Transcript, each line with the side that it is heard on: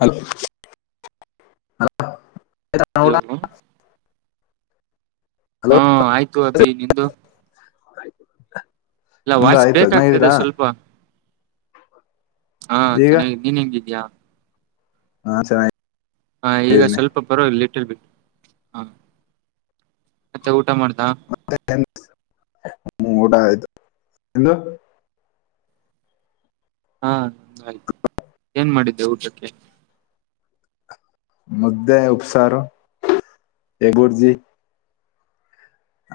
left: Hello ಅಲ [inaudible]
right: hello
left: hello
right: ಹಾ ಆಯ್ತು ಅಬ್ಬಿ ನಿಂದು ಇಲ್ಲ
left: ಮು್ದ
right: ವಾಯ್ಸ್
left: ಆಯ್ತ
right: ಬೇಕಾಗ್ತದೆ
left: ನಿದೀರಾ [inaudible]
right: ಸ್ವಲ್ಪ ಹಾ
left: ಈಗ
right: ಚೆನ್ನಾಗಿದ ನೀನ್ ಹೆಂಗಿದ್ಯಾ
left: ಹಾ ಚೆ [inaudible]
right: ಹಾ ಈಗ ಸ್ವಲ್ಪ ಪರವಾಗಿಲ್ಲ ಲಿಟ್ಲ್ ಬಿಟ್ಟು ಹ ಮತ್ತೆ ಮಾಡದಾ [inaudible]
left: ಏನ್ ಊಟ ಆಯ್ತು ನಿಮ್ದು
right: ಹಾ ಆಯ್ತು ಏನ್ ಮಾಡಿದ್ದೆ ಊಟಕ್ಕೆ
left: ಮುದ್ದೆ ಉಪ್ಸಾರು ಎಗುರ್ಜಿ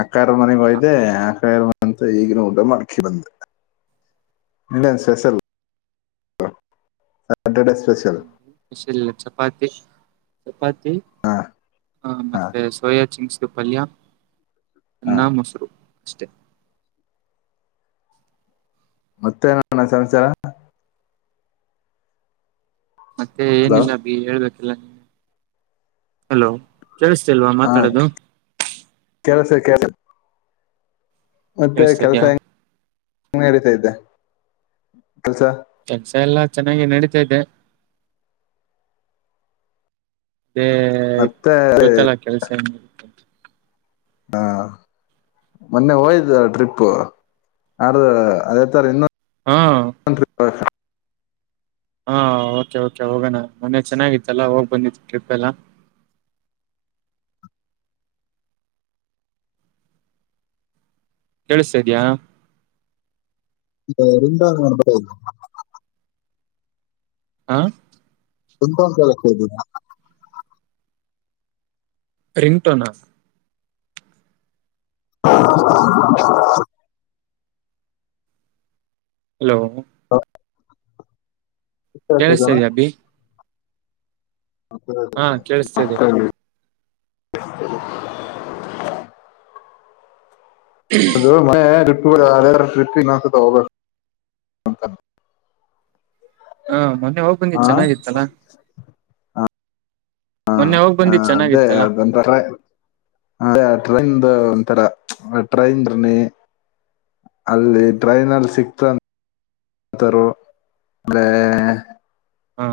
left: ಆಕ್ಕವರ ಮನೆಗೆ
right: ಹಾ,
left: ಒಗಿದ ಅಕ್ಕ ಮ ಅಂತ ಈಗಿನೂ ಊಟ ಮಾಡ್ಕಿ ಬಂದೆ ನಿನ್ನನ್ ಸ್ಪೆಷಲ್ ಸಾಟರ್ಡೆ ಸ್ಪೆಷಲ್
right: ಹ ಚಪಾತಿ ಚಪಾತಿ
left: ಹಾ ಹಾ
right: ಮತ್ತೆ ಸೋಯಾ ಚಿಂಗ್ಸ ಪಲ್ಯ
left: ಹಾ
right: ಅನ್ನ ಮೊಸರು ಅಷ್ಟೆ
left: ಮತ್ತೆ ಏನ್ ಅಣ್ಣ ಸಮಾಚಾರ
right: ಮತ್ತೆ
left: ಹಲೋ
right: ಏನಿಲ್ಲ ಅಬಿ ಹೇಳ್ಬೇಕಲ್ಲ ನೀ ಹಲೋ ಕೇಳಸ್ತಿಲ್ವಾ ಮಾತಾಡದು
left: ಕೇಳುಸ್ತದೇ ಕೇಳುಸ್ತದೇ ಮತ್ತೆ
right: ಕೇಳಿಸ್ತಾ
left: ಕೆಲಸ
right: ಇದ್ಯಾ
left: ಹೆಂಗನಡಿತೈತೆ
right: ಕೆಲಸ ಎಲ್ಲಾ ಚೆನ್ನಾಗಿ ನಡೀತಾದೆ ಅದೇ
left: ಮತ್ತೆ
right: ಗೊತ್ತಲ್ಲ ಕೆಲ್ಸ
left: ಹಾ ಮೊನ್ನೆ ಹೋಯ್ದ ಟ್ರಿಪ್ ಅ ಅದೇ ತರ ಇನ್ನೊ
right: ಹಾ ಹಾ ಓಕೆ ಓಕೆ ಹೋಗೋಣ ಮೊನ್ನೆ ಚೆನ್ನಾಗಿತ್ತಲ್ಲ ಹೋಗ್ ಬಂದಿತ್ತು ಟ್ರಿಪ್ ಎಲ್ಲ ಕೇಳುಸ್ತಾ ಇದಿಯಾ
left: ಬೇರೆಂದಾ ನ
right: ಆ
left: ತುಪ ಒ್ದರಾ
right: ರಿಂಗ್ ಟೊನಾ ಹಲೋ
left: ಅಷ್ಟೇ
right: ಕೇಳಿಸ್ತ
left: ಸಿಗೋಣ
right: ಇದೆಯಾ ಅಬ್ಬಿ
left: ಹತ್ತ
right: ಕೇಳಿಸ್ತಾ ಇದೆ
left: ಮತ್ತ
right: ಇವಾಗ.
left: ಅದು ಅದೇ ಟ್ರಿಪ್ ಇನ್ನೊಂದು ಸತ್ತ
right: ಹಾ ಮೊನ್ನೆ ಹೋಗ್ಬಂದಿ ಚೆನ್ನಾಗಿತ್ತಲ್ಲಾ
left: ಹ
right: ಮೊನ್ನೆ ಹೋಗ್ ಬಂದಿದ್
left: ಅದೇ
right: ಚೆನ್ನಾಗಿತ್ತಲ್ಲಾ
left: ಅ ಅದೇ ಟ್ರೈನ್ದು ತರ ಟ್ರೈನ್್ರನ ಅಲ್ಲಿ ಟ್ರೈನ್ ಅಲ್ಲಿ ಸಿಕ್ತ ತಾರ ಅ
right: ಹಾ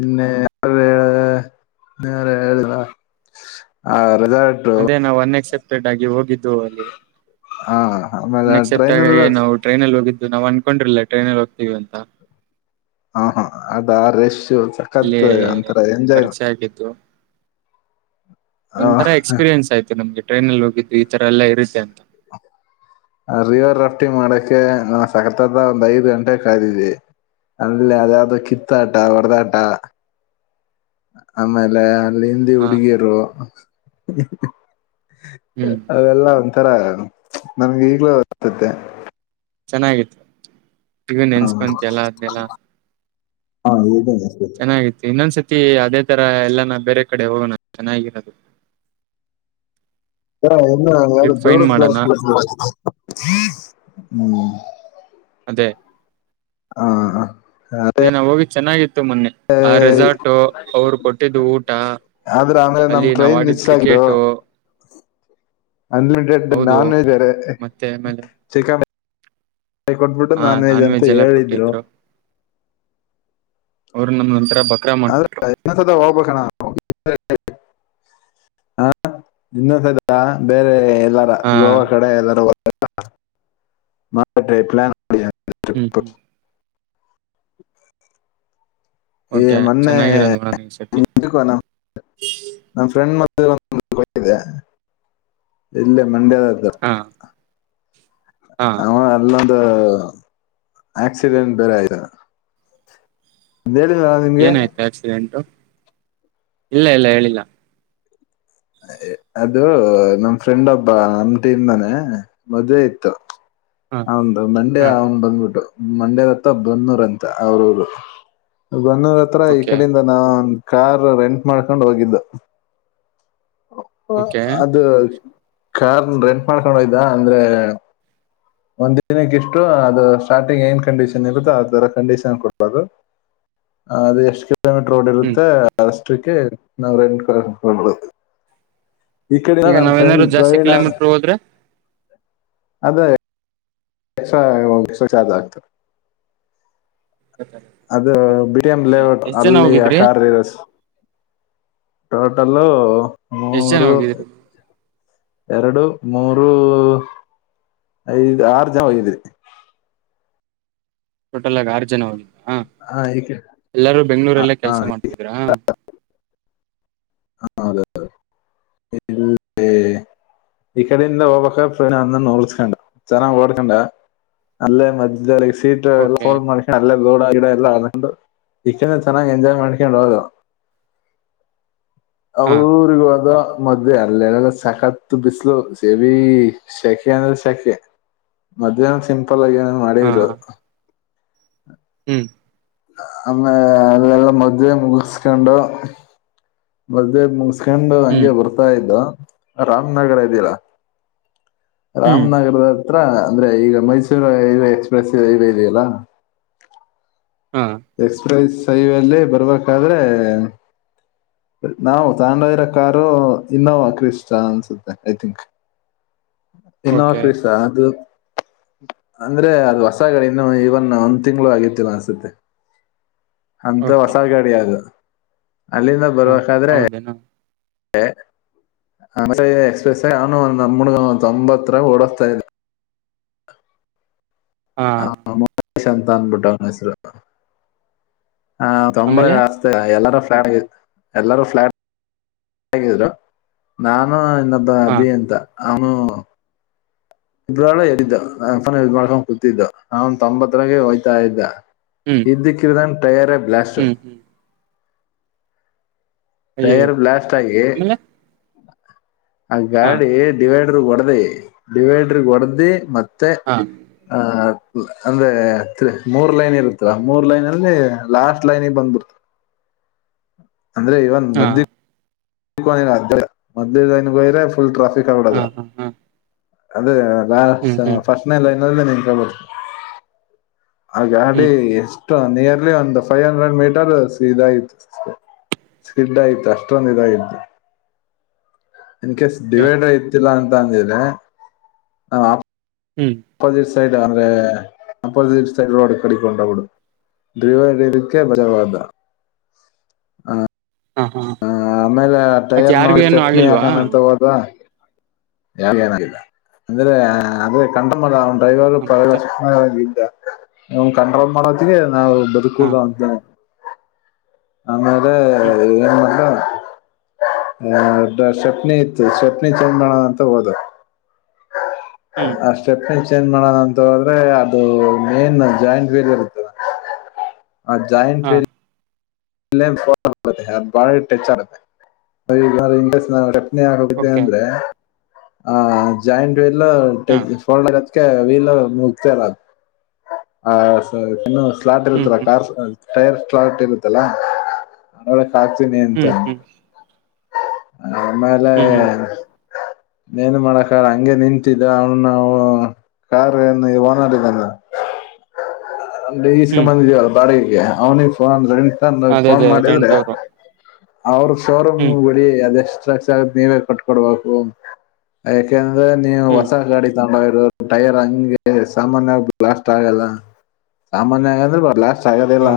left: ಇನ್ನೆಳರೆ ಳುದ ಆ ರೆಸಾರ್ಟ್
right: ಅದೇ ನಾವು ಅನ್ಎಕ್ಸೆಪ್ಟೆಡ್ ಆಗಿ ಹೋಗಿದ್ದು ಅಲ್ಲಿ
left: ಹಾ ಆಮೇಲೆ ಟ್ರೈನ್
right: ನೆಕ್ಸೆಪ್ಟಗ
left: ಅಲ್ಲ
right: ನಾವು ಟ್ರೈನ್ಲ್ಲಿ ಹೋಗಿದ್ದ್ವಿ ಇದು ನಾವ್ ಅನ್ಕೊಂಡುರ್ಲಿಲ್ಲ ಟ್ರೈನಲ್ಲಿ ಹೋಗ್ತೀವಿ ಅಂತ
left: ಹಾ ಹಾ ಅದಾ ರಶ
right: ಇಲ್ಲಿ
left: ಸಕತ್ ಅಂತರ ಎಂಜಾಯ್
right: ಪರಿಚಯ ಆಗಿದ್ದು ಒಂಥರ ಎಕ್ಸ್ಪೀರಿಯೆನ್ಸ್ ಆಯ್ತು ನಮ್ಗೆ ಟ್ರೈನಲ್ಲಿ ಹೋಗಿದ್ದ್ವಿ ಈ ತರ ಎಲ್ಲಾ ಇರುತ್ತೆ ಅಂತ
left: ಆ ರಿವರ್ ರಾಫ್ಟಿಂಗ್ ಮಾಡಕ್ಕೆ ನಾ ಸಕತದ ಒಂದ್ ಐದು ಗಂಟೆ ಕಾಯ್ದಿದ್ದಿ ಅಲ್ಲ ಅದಾವ್ದದು ಕಿತ್ತಾಟ ಹೊಡದಾಟ ಆಮೇಲೆ ಅಲ್ಲಿ ಹಿಂದಿ
right: ಹಾ
left: ಹುಡುಗೀರು
right: ಹ್ಮ್
left: ಅವೆಲ್ಲ ಒಂಥರ ನಮ್ಗೆ ಈಗ್ಲೂ ಒದತದೆ
right: ಚೆನ್ನಾಗಿತ್ತು ಈಗ
left: ಹಾ
right: ನೆನ್ಸ್ಕೊಂತಯಲ್ಲ ಆದನೆಲ್ಲ
left: ಹಾ ದ
right: ಚೆನ್ನಾಗಿತ್ತು ಇನ್ನೊಂದ್ಸತಿ ತಿ ಅದೇ ತರ ಎಲ್ಲಾನ ಬೇರೆ ಕಡೆ ಹೋಗೋಣ ಚೆನ್ನಾಗಿರೋದು
left: ಹ ಇನ್ನ ಯಾರು
right: ಟ್ರಿಪ್ ಫೈಂಡ್
left: ದಡದ
right: ಮಾಡೋಣ
left: ಹ್ಮ್
right: ಅದೇ
left: ಹ ಹ
right: ಇದ ನಾ ಹೋಗಿ ಚೆನ್ನಾಗಿತ್ತು ಮೊನ್ನೆ ಆ ರೆಸಾರ್ಟು ಅವ್ರು ಕೊಟ್ಟಿದ್ದು ಊಟ
left: ಆದ್ರೆ ಆಮೇಲೆ ನಮ್
right: ಅಲ್ಲಿ ನಾವ್
left: ಟ್ರೈನ್ ಮಿಸ್
right: ಆಡಿದ್
left: ಆಗಿದ್ದು
right: ಕ್ರಿಕೆಟು
left: ಅನ್ಲಿಮಿಟೆಡ್
right: ಹೌದು
left: ನಾನ್‌ವೆಜ್‌ ಬೇರೆ
right: ಮತ್ತೆ ಆಮೇಲೆ
left: ಚಿಕನ್ ಕೊಟ್ಬಿಟ್ಟು
right: ಹಾ ನಾನ್
left: ಅಂತ
right: ವೆಜ್ ಎಲ್ಲ
left: ಹೇಳಿದ್ರು
right: ಕೊಟ್ಟಿದ್ರು ಅವರು ನಮ್ದೊ
left: ಅದನಸದ ಒಬಣ ಹ ಇನ್ನೊಸದ ಬೇರೆ ಾರ
right: ಹಾ
left: ಗೋವಾ ಕಡೆ ಎ್ದಾರ ಟ್ರ ಪ್ಲಾನ್
right: ಹ್ಮ್ ಹ್ಮ್
left: ಏ
right: ಓಕೆ
left: ಮೊನ್ನೆ
right: ಚೆನ್ನಾಗಿರೋದು ನೋಡೋಣ ಈ ಸತಿ
left: ನಮ್ಮ್ ಫ್ರೆಂಡ್ ಮ ಇಲ್ಲ ಮ
right: ಹಾ ಹಾ
left: ಅವ ಎಲ್ಲ ಆಕ್ಸಿಡೆಂಟ್ ಬೇರೆ ಆಯತಾರ
right: ಏನಾಯ್ತು ಆಕ್ಸಿಡೆಂಟು ಇಲ್ಲ ಇಲ್ಲ ಹೇಳಿಲ್ಲ
left: ಅದು ನಮ್ ಫ್ರೆಂಡ್ ಒಬ್ಬ ನಮ ಟೀಮ್ ಮನೆ ಮದ್ೆ ಇತ್ತು
right: ಹಾ
left: ಹಂದು ಮಂಡ್ಯ
right: ಹಾ
left: ಅವನ್ ಬಂದ್ಬಿಟ್ಟು ಮಂಡ್ಯದ ಹತ್ತ ಬನ್ನೂರ್ ಅಂತ ಅವ್ರರು ಬನ್ನೂರ್ ಹತ್ರ ಈ
right: ಓಕೆ
left: ಕಡಿಂದ ನಾವು ಕಾರ್ ರೆಂಟ್ ಮಾಡ್ಕೊಂಡು ಹೋಗಿದ್ದು
right: ಓಕೆ
left: ಅದು ಕಾರ್ ರೆಂಟ್ ಮಾಡ್ಕೊಂಡು ಹೋಯ್ದ ಅಂದ್ರೆ ಒಂದ್ ದಿನಕ್ಕೆ ಇಷ್ಟು ಅದು ಸ್ಟಾರ್ಟಿಂಗ್ ಏನ್ ಕಂಡೀಷನ್ ಇರುತ್ತೋ ಅದ ತರ ಕಂಡೀಷನ್ ಕೊಡ್ಬೋದು ಹ ಅದ ಎಷ್ಟು ಕಿಲೋಮೀಟರ್ ರೋಡ್
right: ಹ್ಮ್
left: ಇರುತ್ತೆ ಅಷ್ಟಕ್ಕೆ ನಾವ ರದು ಈ ಕಡೆ
right: ಈಗ
left: ನಮ್ಮ ಫ್ರೆಂಡ್
right: ನಾವೇನಾದ್ರು ಜಾಸ್ತಿ
left: ಪ್ರವೀಣ
right: ಕಿಲೋಮೀಟರ್ ಹೋದ್ರೆ
left: ಅದೇ ಎಕ್ಸ್ಟ್ರಾ ಎಕ್ಸ್ಟ್ರಾ ಚಾರ್ಜ್ ಆಗ್ತದೆ. ಅದು
right: ಹ
left: ಬಿಡಿ ಏಮ್ಮ್
right: ಓಕೆ
left: ಲೇಔಟ್
right: ಎಷ್ಟ್ ಜನ
left: ಅಲ್ಲಿ ಆ
right: ಹೋಗಿದ್ರಿ
left: ಕಾರಾರ್ ಇರ ಟೋಟಲ್ಲ
right: ಎಷ್ಟ್ ಜನ ಹೋಗಿದ್ದೀರಿ
left: ಎರಡು ಮೂರು ಐದು್ ಆರು ಜನ ಹೋಗಿದರಿ
right: ಟೋಟಲ್ ಆಗ ಆರು ಜನ ಹೋಗ ಹಾ
left: ಹ ಈ ಕಡೆ
right: ಎಲ್ಲಾರೂ ಬೆಂಗಗಳೂರಲ್ಲೇ ಕೆಲ್ಸ ಮಾಡ್ತಿದ್ರಾ
left: ಹ ಈ ಕಡೆಿಂದ ಓಬ ಅಂದ ನೋಡ್ತಕೊಂಡರ ಓಡ್ಕೊಂಡ ಅಲ್ಲೇ ಮದ ಸೀಟ್ ಎಲ್ಲ
right: ಓಕೆ
left: ಫೋನ್ ಮಾಡ್ ಅಲ್ಲೇ ದೋಡ ಗಿಡ ಎಲ್ಲ ಇ ಚೆನ್ನ ಎಂಜಾಯಯ್ ಮಾಡಿಕೊಂಡ ಹದ
right: ಹಾ
left: ಅವ್ರ ಊರಿಗೆ ಹದ ಮದೆ ಅಲ್ಲೆಲ್ಲಲ್ಲ ಸಕತ್ ಬಿಸ್ಲು ಸೇಬಿ ಸೆಖೆ ಅಂದ್ರೆ ಸೆಕೆ ಮಧ್ಯಾಹ್ನ ಸಿಂಪಲ್ ಆಗಿ ಏನ್
right: ಹಾ
left: ಮಾಡಿದ್ರು
right: ಹ್ಮ್
left: ಆಮ್ಮೇ ಎಲ್ಲೆಲ್ಲ ಮದುವೆ ಮುಗಿಸಿಕೊಂಡು ಮದೆ ಮು ಉಸ್ಕಂಡು
right: ಹ್ಮ್
left: ಹಂಗೆ ಬರ್ತಾ ಇದ್ದು ರಾಮ್ನಗರ ಇದ್ದೀರಾ
right: ಹ್ಮ್
left: ರಾಮನಗರದ ಹತ್ರ ಅಂದ್ರೆ ಈಗ ಮೈಸೂರು ಇ ಎಕ್ಸ್ಪ್ರೆಸ್ ಇವೆ ಇದೆಯಲ್ಲ
right: ಹಾ
left: ಎಕ್ಸ್ಪ್ರೆಸ್ ಹೈವಲ್ಲಿ ಬರ್ಬೇಕಾದ್ರೆ ನಾವು ತಾಂಡಯರ ಕಾರು ಇನ್ನೋವಾ ಕ್ರಷ್ಟ ಅನ್ಸುತ್ತೆ ಐ ತಿಂಕ್
right: ಓಕೆ
left: ಇನ್ನಶ್ರೀಸ ಅದು ಅಂದ್ರೆ ಅದು ಹೊಸಗಡೆ ಇನ್ನು ಇವನ್ ಒಂದ್ ತಿಂಗಳು ಆಗಿತಿಿಲ್ಲ ಅನ್ಸುತ್ತೆ ಅಂತ
right: ಓಕೆ
left: ಹೊಸ ಗಾಡಿ ಅದು ಅಲ್ಲಿಂದ
right: ಹಾ
left: ಬರ್ಬೇಕಾದ್ರೆ
right: ಹೌದೇನಾ
left: ಹ ಅ ಎಕ್ಸ್ಪ್ರೆಸ್ ಅವಾನು ಒಂದ್ ನಮ್ಮಡ್ಗ ಒ ತೊಂಬತ್ತರ ಓಡಸ್ತಾ ಇದೆ
right: ಹಾ
left: ಹ ಶಂತಾನ ಭುಟಾನಸರ ಹ ತಂಬ
right: ಆಮೇಲೆ
left: ಎಲ್ಲಾರ ಫ್ಾಟ್ ಎಲ್ಲಾರೂ ಫ್ಲಾಟ್ ಗಿದ್ರು ನಾನು ಇನ್ನೊಬ್ಬ
right: ಹಾ
left: ಅಬಿ ಅಂತ ಅವನು ಇಬ್್ರಳ ಎಿದ್ದು ಇ ಮಾಡ್ಕೊಂಡ್ ಕೂತಿದ್ದು ನ ಒಂದ ತೊಂಬತ್ತರಗೆ ಹಯ್ತಾ ಇದ್ದ
right: ಹ್ಮ್
left: ಹಕ್ಕರುದಾನ ಟಯರ ಪ್ಲಾಸ್ರ್
right: ಹ್ಮ್ ಹ್ಮ್ ಅಯ್ಯಯ್ಯೋ
left: ತಯರ್ ಬ್ಲಾಸ್ಟ್ ಆಗಿ
right: ಆಮೇಲೆ
left: ಆ
right: ಹಾ
left: ಗಾಡಿ ಡಿವೈಡರ್ ಹೊಡ್ದಿ ಡಿವೈಡರ್ ಹೊಡ್ದಿ ಮತ್ ತ್ತ
right: ಹಾ
left: ಆ ಅಂದ್ರೆ ತ್ ಮೂರ್ ಲೈನ್ ಇರುತ್ತಾ ಮೂರ್ ಲೈನ್ ಅಲ್ಲಿ ಲಾಸ್ಟ್ ಲೈನ್ಗೆ ಬಂದ್ಬಿಡ್ತ ಅಂದ್ರೆ ಇವನ್
right: ಹಾ
left: ಮದ ಮೆ ಗರ ಫುಲ್ [unintelligible] ಫ
right: ಹಾ ಹಾ ಹಾ
left: ಅದೇ
right: ಹ್ಮ್ ಹ್ಮ್
left: ಫಸ್ಟ್ನಲ್ಲ ಇನ ನೀನ್ ಕಳ್ಬಿ ಆ ಗಾಡಿ
right: ಹ್ಮ್
left: ಎಷ್ಟು ನಿಯರ್ಲಿ ಒಂದು ಫೈವ್ ಹಂಡ್ರೆಡ್ ಮೀಟರ್ ಇದಾಗಿತ ಸ್ಪಿಡ್ ಆಯತು ಅಷ್ಟೊಂದು ಇದಾಗಿದ್ದು ಇನ್ ಕೇಸ್
right: ಓಕೆ
left: ಡಿವೈಡ್ ಆ ಇತಿಲ್ಲ ಅಂತ ಅಂದೆ ನ್
right: ಹ್ಮ್
left: ಸೈಡ್ ಅಂದ್ರೆ ಅಂಪ ದೀ ಸೈಡ್ ರೋಡ್ ಕಡಿಕೊಂಡ ಬಿಡು [unintelligible] ವ ಇದಕ್ಕೆ ಬಜವಾದ ಹ
right: ಹ್ಮ ಹಾ
left: ಆಮೇಲೆ
right: ಮತ್ತೆ
left: ಟೈರ್
right: ಯಾರಿಗೂ
left: ನೋಡಿ
right: ಏನು
left: ಸೆಟ್ನಿ
right: ಆಗಿಲ್ವಾ
left: ಹಾಕಣ ಅಂತ ಹೋದುವ ಯ ಏನಲ್ಲ ಅಂದ್ರೆ ಆದ್ರೆ ಕಂಡಮ್ಮ ಅವನ ಡ್ರೈವರು
right: ಹ ಮತ್ತೆ
left: ಸು ನ್ ಕಂಡ್ರೋಲ್ ಮಾಡೋದಿಗೆ ನಾವು
right: ಹಾ
left: ಬದುಕದ ಅಂತ ಅಂಗಲೆ
right: ಹ್ಮ್
left: ಏನು ಮ ಆಡ ಸ್ವಪ್ನಿ ಇತ್ ಸ್ವಪ್ನಿ ಚಮಣ ಅಂತ [unintelligible] ದು
right: ಹ್ಮ್
left: ಆ ಸ್ಟೆಪ್ಮೆಂಟ್ ಚೇಂಜ್ ಮಾಡೋಣ ಅಂತ ಹೇಳದ್ರೆ ಅದು ಮೇನ್ ಜಾಯಿಂಟ್ ವೇಲ್ ಇರುತ್ತೆ ಆ ಜಾಯಂಟ್
right: ಹಾ
left: ಳ ಟಚ್ ಆಗುತ್ತೆ್ [unintelligible] [unintelligible] ಗುತ್ತೆ
right: ಓಕೆ
left: ಅಂದ್ರೆ ಆ ಜಾಯಿಂಟ್ ಎಲ್ಲ
right: ಹಾ
left: ಫೋಲ್ಡ್ ಆಗ ವೀಲರ್ ಮುಗ್ತರ ಅ ಆ ಇನ್ನು ಸ್ಲಾಟ್
right: ಹ್ಮ್
left: ಇರ್ತ್ತರ
right: ಹ್ಮ್
left: ಕಾರ್ ಟೈರ್ ಸ್ಟಾರ್ಟ್ ಇರುತ್ತಲ್ಲಾ ನ ನೋಡಕ್ ಆಕ್ತೀನಿ ಅಂತ
right: ಹ್ಮ್ ಹ್ಮ್
left: ಆ ಮಲೆ
right: ಹ್ಮ್ ಹ್ಮ್
left: ನೀನ್ ಮಾಡಕಾರ ಹಂಗೆ ನಿಂತಿದ್ದ ಅವನು ನಾವು ಕಾರ್ [unintelligible] ಅಂದೆ ಈಸ್ [unintelligible]
right: ಹ್ಮ್
left: ಬಂದ ಇದವಲ್ಲ ಬಾಡಿಗೆ ಅವ್ನಿಗೆ ಫೋನ್ ಅ್ರ ಸ ನ
right: ಅದೇ
left: ಫೋನ್
right: ಅದೇ
left: ಮಾಡಿದ್ರೆ
right: ರೆಂಟ್ ಅವರು
left: ಅವ್ರ ಶೋರೂಮ್
right: ಹ್ಮ್
left: ಬಿಳಿ ಅದೆ ಎಷ್ಟ್ರಾ ನೀವೇ ಕಟ್ಕೊಡ್ಬೇಕು ಯಾಕೆಂದ್ರ ಅದೇ ನೀವು
right: ಹ್ಮ್
left: ಹೊಸ ಗಾಡಿ ತಂಬರೋ ಟೈರ್ ಹಂಗೆ ಸಾಮಾನ್ಯವಾಗಿ ಬ್ಲಾಸ್ಟ್ ಆಗಲ್ಲ ಸಾಮಾನ್ಯ ಆಗಂದ್ರೆ ಬಾ ಲಾಸ್ಟ್
right: ಹ
left: ಆಗದಿಲ್ಲ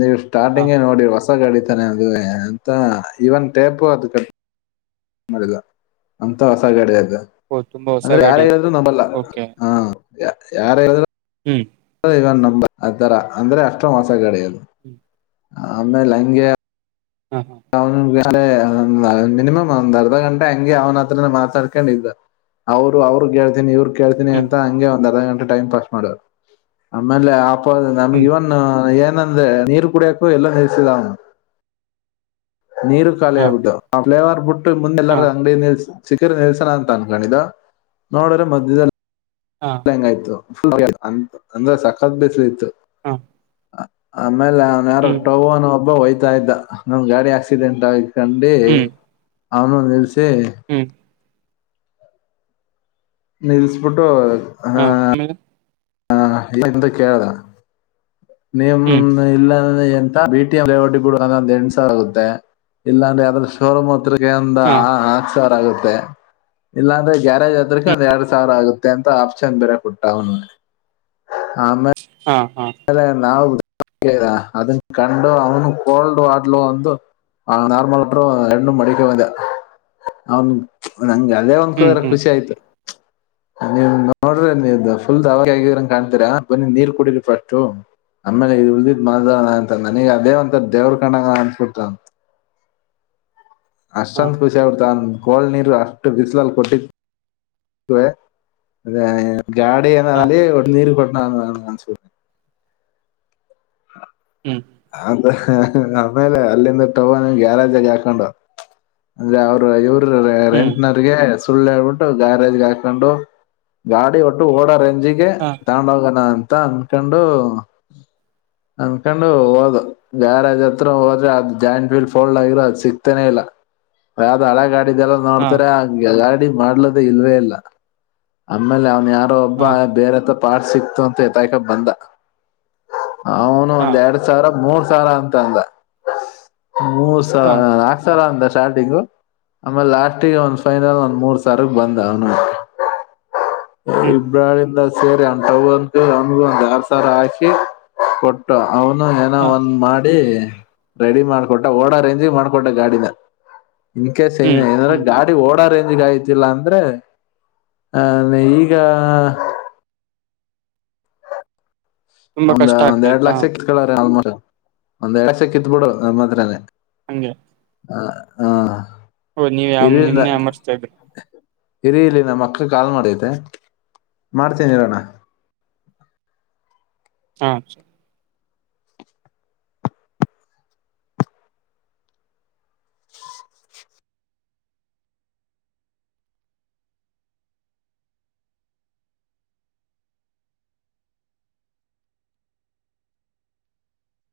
left: ನೀವು
right: ಹಾ
left: ಸ್ಟಾರ್ಟಿಂಗೇ ನೋಡಿ ಹೊ ಹೊಸಡಿತಾನೆ ಅದ ಅಂತ ಇವನ್ ಟೇಪು ಅದ ಕಟ್ಟ ಗ ಅಂತ ಹೊಸ ಗಾಡಿ ಅದ
right: ಓ ತುಂಬಾ ಹೊಸ
left: ಅಂದ್ರೆ ಯಾರ
right: ಗಾಡಿ ಅದು
left: ಹೇಳಿದ್ರು ನಂಬಲ್ಲ
right: ಓಕೆ
left: ಹಾ ಯಾರ ಹೇಳಿದ್ರು
right: ಹ್ಮ್
left: ನ ಆ ತರ ಅಂದ್ರೆ ಅಷ್ಟೋ ಹೊಸಗಡೆ
right: ಹ್ಮ್
left: ಹೆ ಲಂಗೆ
right: ಹಾ ಹಾ
left: ಹ ಅದೇ ಮಿನಿಮಮ್ ಒಂದ್ ಅರ್ಧ ಗಂಟೆ ಹಂಗೆ ಅವನ ಹತ್ರನ ಮಾತಾಡ್ಕೊಂಡಿದ್ದ್ ಅವರು ಅವ್ರಗ್ ಹೇಳ್ತೇನಿ ಇವ್ರ ಕೇಳ್ತೀನಿ
right: ಹ್ಮ್
left: ಅಂತ ಹಂಗೆ ಒಂದ ಅರ್ಧ ಗಂಟೆ ಟೈಮ್ ಪಾಸ್ ಮಾಡರು ಆಮೇಲೆ ಆ ಹೌದ ನಮ್ಗೆ
right: ಹ್ಮ್
left: ಇವನ್ ಏನಂದ್ರೆ ನೀರು ಕುಡಿಯಕು ಎಲ್ಲ ನಿಸಿದ ಅವನ್ ನೀರು ಖಾಲಿ
right: ಹಾ
left: ಆಗ್ಬಿಟ್ಟು ಆ ಫ್ಲೇವರ್ ಬಿಟ್ಟು ಮುಂದೆ
right: ಹಾ
left: ಎಲ್ಲಾರ ಅಂಗಡಿ ನಿಲ್ಸು ಸಿಖರ್ ನಿಲ್ಸನ ಅಂತ ಅನ್ಕೊಂಡಿದ ನೋಡ್ರೆ ಮಧ್ಯದಲ್ಲಿ
right: ಹಾ
left: ಹೆಂಗಯ್ತು ಅ ಅಂದ್ರೆ ಸಕತ್ ಬೇಸಲು ಇತ್ತು
right: ಹಾ
left: ಆಮೇಲೆ ಅವನ್
right: ಹ್ಮ್
left: ಯಾರಟ್ಟೋಗ ಅನೋ ಒಬ್ಬ ಹೊಯ್ತಾ ಇದ್ದ ನಮ ಗಾಡಿ ಆಕ್ಸಿಡೆಂಟ್ ಆಯತು ಕಂಡ
right: ಹ್ಮ್
left: ಅವನ ನಿಲ್ಸ
right: ಹ್ಮ್
left: ನಿಲ್ಸ್ಬಿಟ್ಟು
right: ಹಾ ಆಮೇಲೆ
left: ಹ ಏಂತ ಕೇಳ್ದ
right: ಹ್ಮ್
left: ನೀಮ ಇಲ್ಲ ಬಿಟಿಎಂ ಲೇಔಟ್ ಬಿಡು ಅಲ್ಲಿ ಒಂದು ಹೆಂಟು ಸಾವರ ಆಗುತ್ತೆ ಇಲ್ಲಂದ್ರೆ ಅದ್ರ ಶೋರೂಮ್ ಹತ್ರ ಇಲ್ಲ ಅಂದ್ರೆ ಒಂದು
right: ಹಾ
left: ನಾಲ್ಕುಸಾವಿರ ಆಗುತ್ತೆ ಇಲ್ಲಾಂದ್ರೆ ಗ್ಯಾರೇಜ್ ಅದ್ರಕ
right: ಹ್ಮ್
left: ಒಂದ್ ಎರಡ್ ಸಾವಿರ ಆಗುತ್ತೆ ಅಂತ ಆಪ್ಷನ್ ಬೇರೆ ಕೊಟ್ಟ ಅವನು ಆಮ
right: ಹಾ ಹಾ
left: ಮ ನಾವು ಅದನ್ನ ಕಂಡು ಅವನು ಕೋಲ್ಡ್ ವಡ್ಲು ಒಂದು ಹ ನಾರ್ಮಲ್ ಅಟ ರ್ಣ ಮಡಿಕಂದ ಅವನ್ ನಂ ಅದ ಒಂದ್
right: ಹ್ಮ್
left: ಕೋರ
right: ಹ್ಮ್
left: ಖುಷಿ ಆಯ್ತು ನೀವ ನೋಡ್ರಿ ನೀ ಫುಲ್ ಅವಾಗ ಆಗಿದನ್ ಕಾಣ್ತೀರಾ ಬನ್ನಿ ನೀರ್ ಕುಡ ಹ [unintelligible] ಆಮೇಲೆ ಈ ಉತ್ ಮಾ ಅಂತ ನನಗ ಅದೇ ಒಂತ ದೇವ್ರ ಕಣ್ಣ ಅನ್ಸ್ಬಿಟ
right: ಹಾ
left: ಅಷ್ಟಂದು ಖುಷಿ ಆಗ್ಬಿಡ್ತನ್ ಕೋಳ ನೀರು ಅಷ್ಟು ಬಿಸಿಲಲ್ ಕೊಟ್ಟಿದ್ದ [unintelligible] ಹಾ ಹ
right: ಹಾ
left: ನನ್ ಸನೆ
right: ಹ್ಮ್
left: ಅ ಆಮೇಲೆ ಅಲ್ಲಿಂದ ಟೊಬ ಗ್ಯಾರಜಗ ಹಾಕೊಂಡು ಅಂದ್ರೆ ಅವರು ಇವ್ರ
right: ಹ್ಮ್
left: ರೆಂಟನಿಗೆ ಸುಳ್ಳು ಹಳ್ಬಿಟ್ಟು ಗಾರೇಜ್ಗೆ ಹಾಕೊಂಡು ಗಾಡಿ ಒಟ್ಟು ಓಡ ರೇ
right: ಹಾ
left: ತಗೊಂಡು ಹೋಗೋಣ ಅಂತ ಅನ್ಕೊಂಡು ಅನ್ಕೊಂಡು ಹೋದ ಯಾರಾಜ್ ಹತ್ರ ಹೋದ್ರೆ ಅದು ಜಾಯಿಂಟ್ಫೀಲ್ ಫೋಲ್ಡ್ ಆಗ್ರೆ ಅದ್ ಸಿಕ್ತೇನೆೇ ಇಲ್ಲ ಯಾವದು ಹಳ ಗಡಿ ಇದೆಲ್ಲ
right: ಹಾ
left: ನೋಡ್ತಾರೆ ಗಾಡಿ ಮಾಡಲಂತು ಇಲ್ವೇ ಇಲ್ಲ ಆಮೇಲೆ ಅವ್ನ್ ಯ ಒಬ್ಬ
right: ಹಾ
left: ಬೇರೆತ್ರ ಪಾಸ್ ಸಿಕ್ತು ಅಂತ ಎತಕೊಂಡು ಬಂದ ಅವನು
right: ಹಾ
left: ಎರಡ್ ಸಾವಿರ ಮೂರ್ ಸಾವಿರ ಅಂತ ಅಂದ ಮೂರ್
right: ಹಾ
left: ಸಾವಿ ನಾಲ್ಕು ಸಾವಿರ ಅಂದಷ್ಟ ಸ್ಟಾರ್ಟಿಂಗು ಆಮೇಲೆ ಲಾಸ್ಟಗ ಒಂದ್ ಫೈನಲ್ ಒಂದ್ ಮೂರ್ ಸಾರಗ್ ಬಂದ ಅವನು
right: ಹ್ಮ್ ಹ್ಮ್
left: ಇಬ್ರಾಳಿಂದ ಸೇರಿ [unintelligible] ಅವಮಗ ಒಂದು ಆರು ಸಾರ ಹಾಕಿ ಕೊಟ್ಟ ಅವನು ಏನೋ
right: ಹಾ
left: ಒಂದ ಮಾಡಿ ರೆಡಿ ಮಾಡ್ಕೊಟ್ಟ ಓಡಾ ರೇಂಜ ಮಾಡ್ಕೊಟ್ಟ ಗಾಡಿನ ಇನ್ ಕೇಸ್
right: ಹ್ಮ್
left: ಏನಏಂದ್ರೆ
right: ಹ್ಮ್
left: ಗಾಡಿ ಓಡ ರೇಂಜ್ ಗಯ್ತಿಲ್ಲ ಅಂದ್ರೆ ಆ ಈಗ
right: ತುಂಬಾ
left: ಒಂದ್
right: ಕಷ್ಟ
left: ಒಂದ್ ಎರಡ್
right: ಆಗ್ತಾಯ್ತಾ
left: ಲಕ್ಷ ಕಿತ್ಕಳ್ರ ಆಲ್ಮೋಸ್ಟ್ ಒಂದ್ ಎರಡ್ ಲಕ್ಷ ಕಿತ್ಬಿಡು ನಮ್ಮ ಮಾತ್ರನನೆ
right: ಹಗೆೆ
left: ಹ ಹಾ
right: ಓ ನೀವ ಯ ನಿಮ್ನೆ ಯಮರ್ಸ್ತಾ ಇದ್ರರು
left: ಇರಿ ಇಲ್ಲಿ ನಮ್ ಅಕ್ಕ ಕಾಲ್ ಮಾಡೈತೇ ಮಾಡ್ತೀನಿ ಈರಣ್ಣ
right: ಹ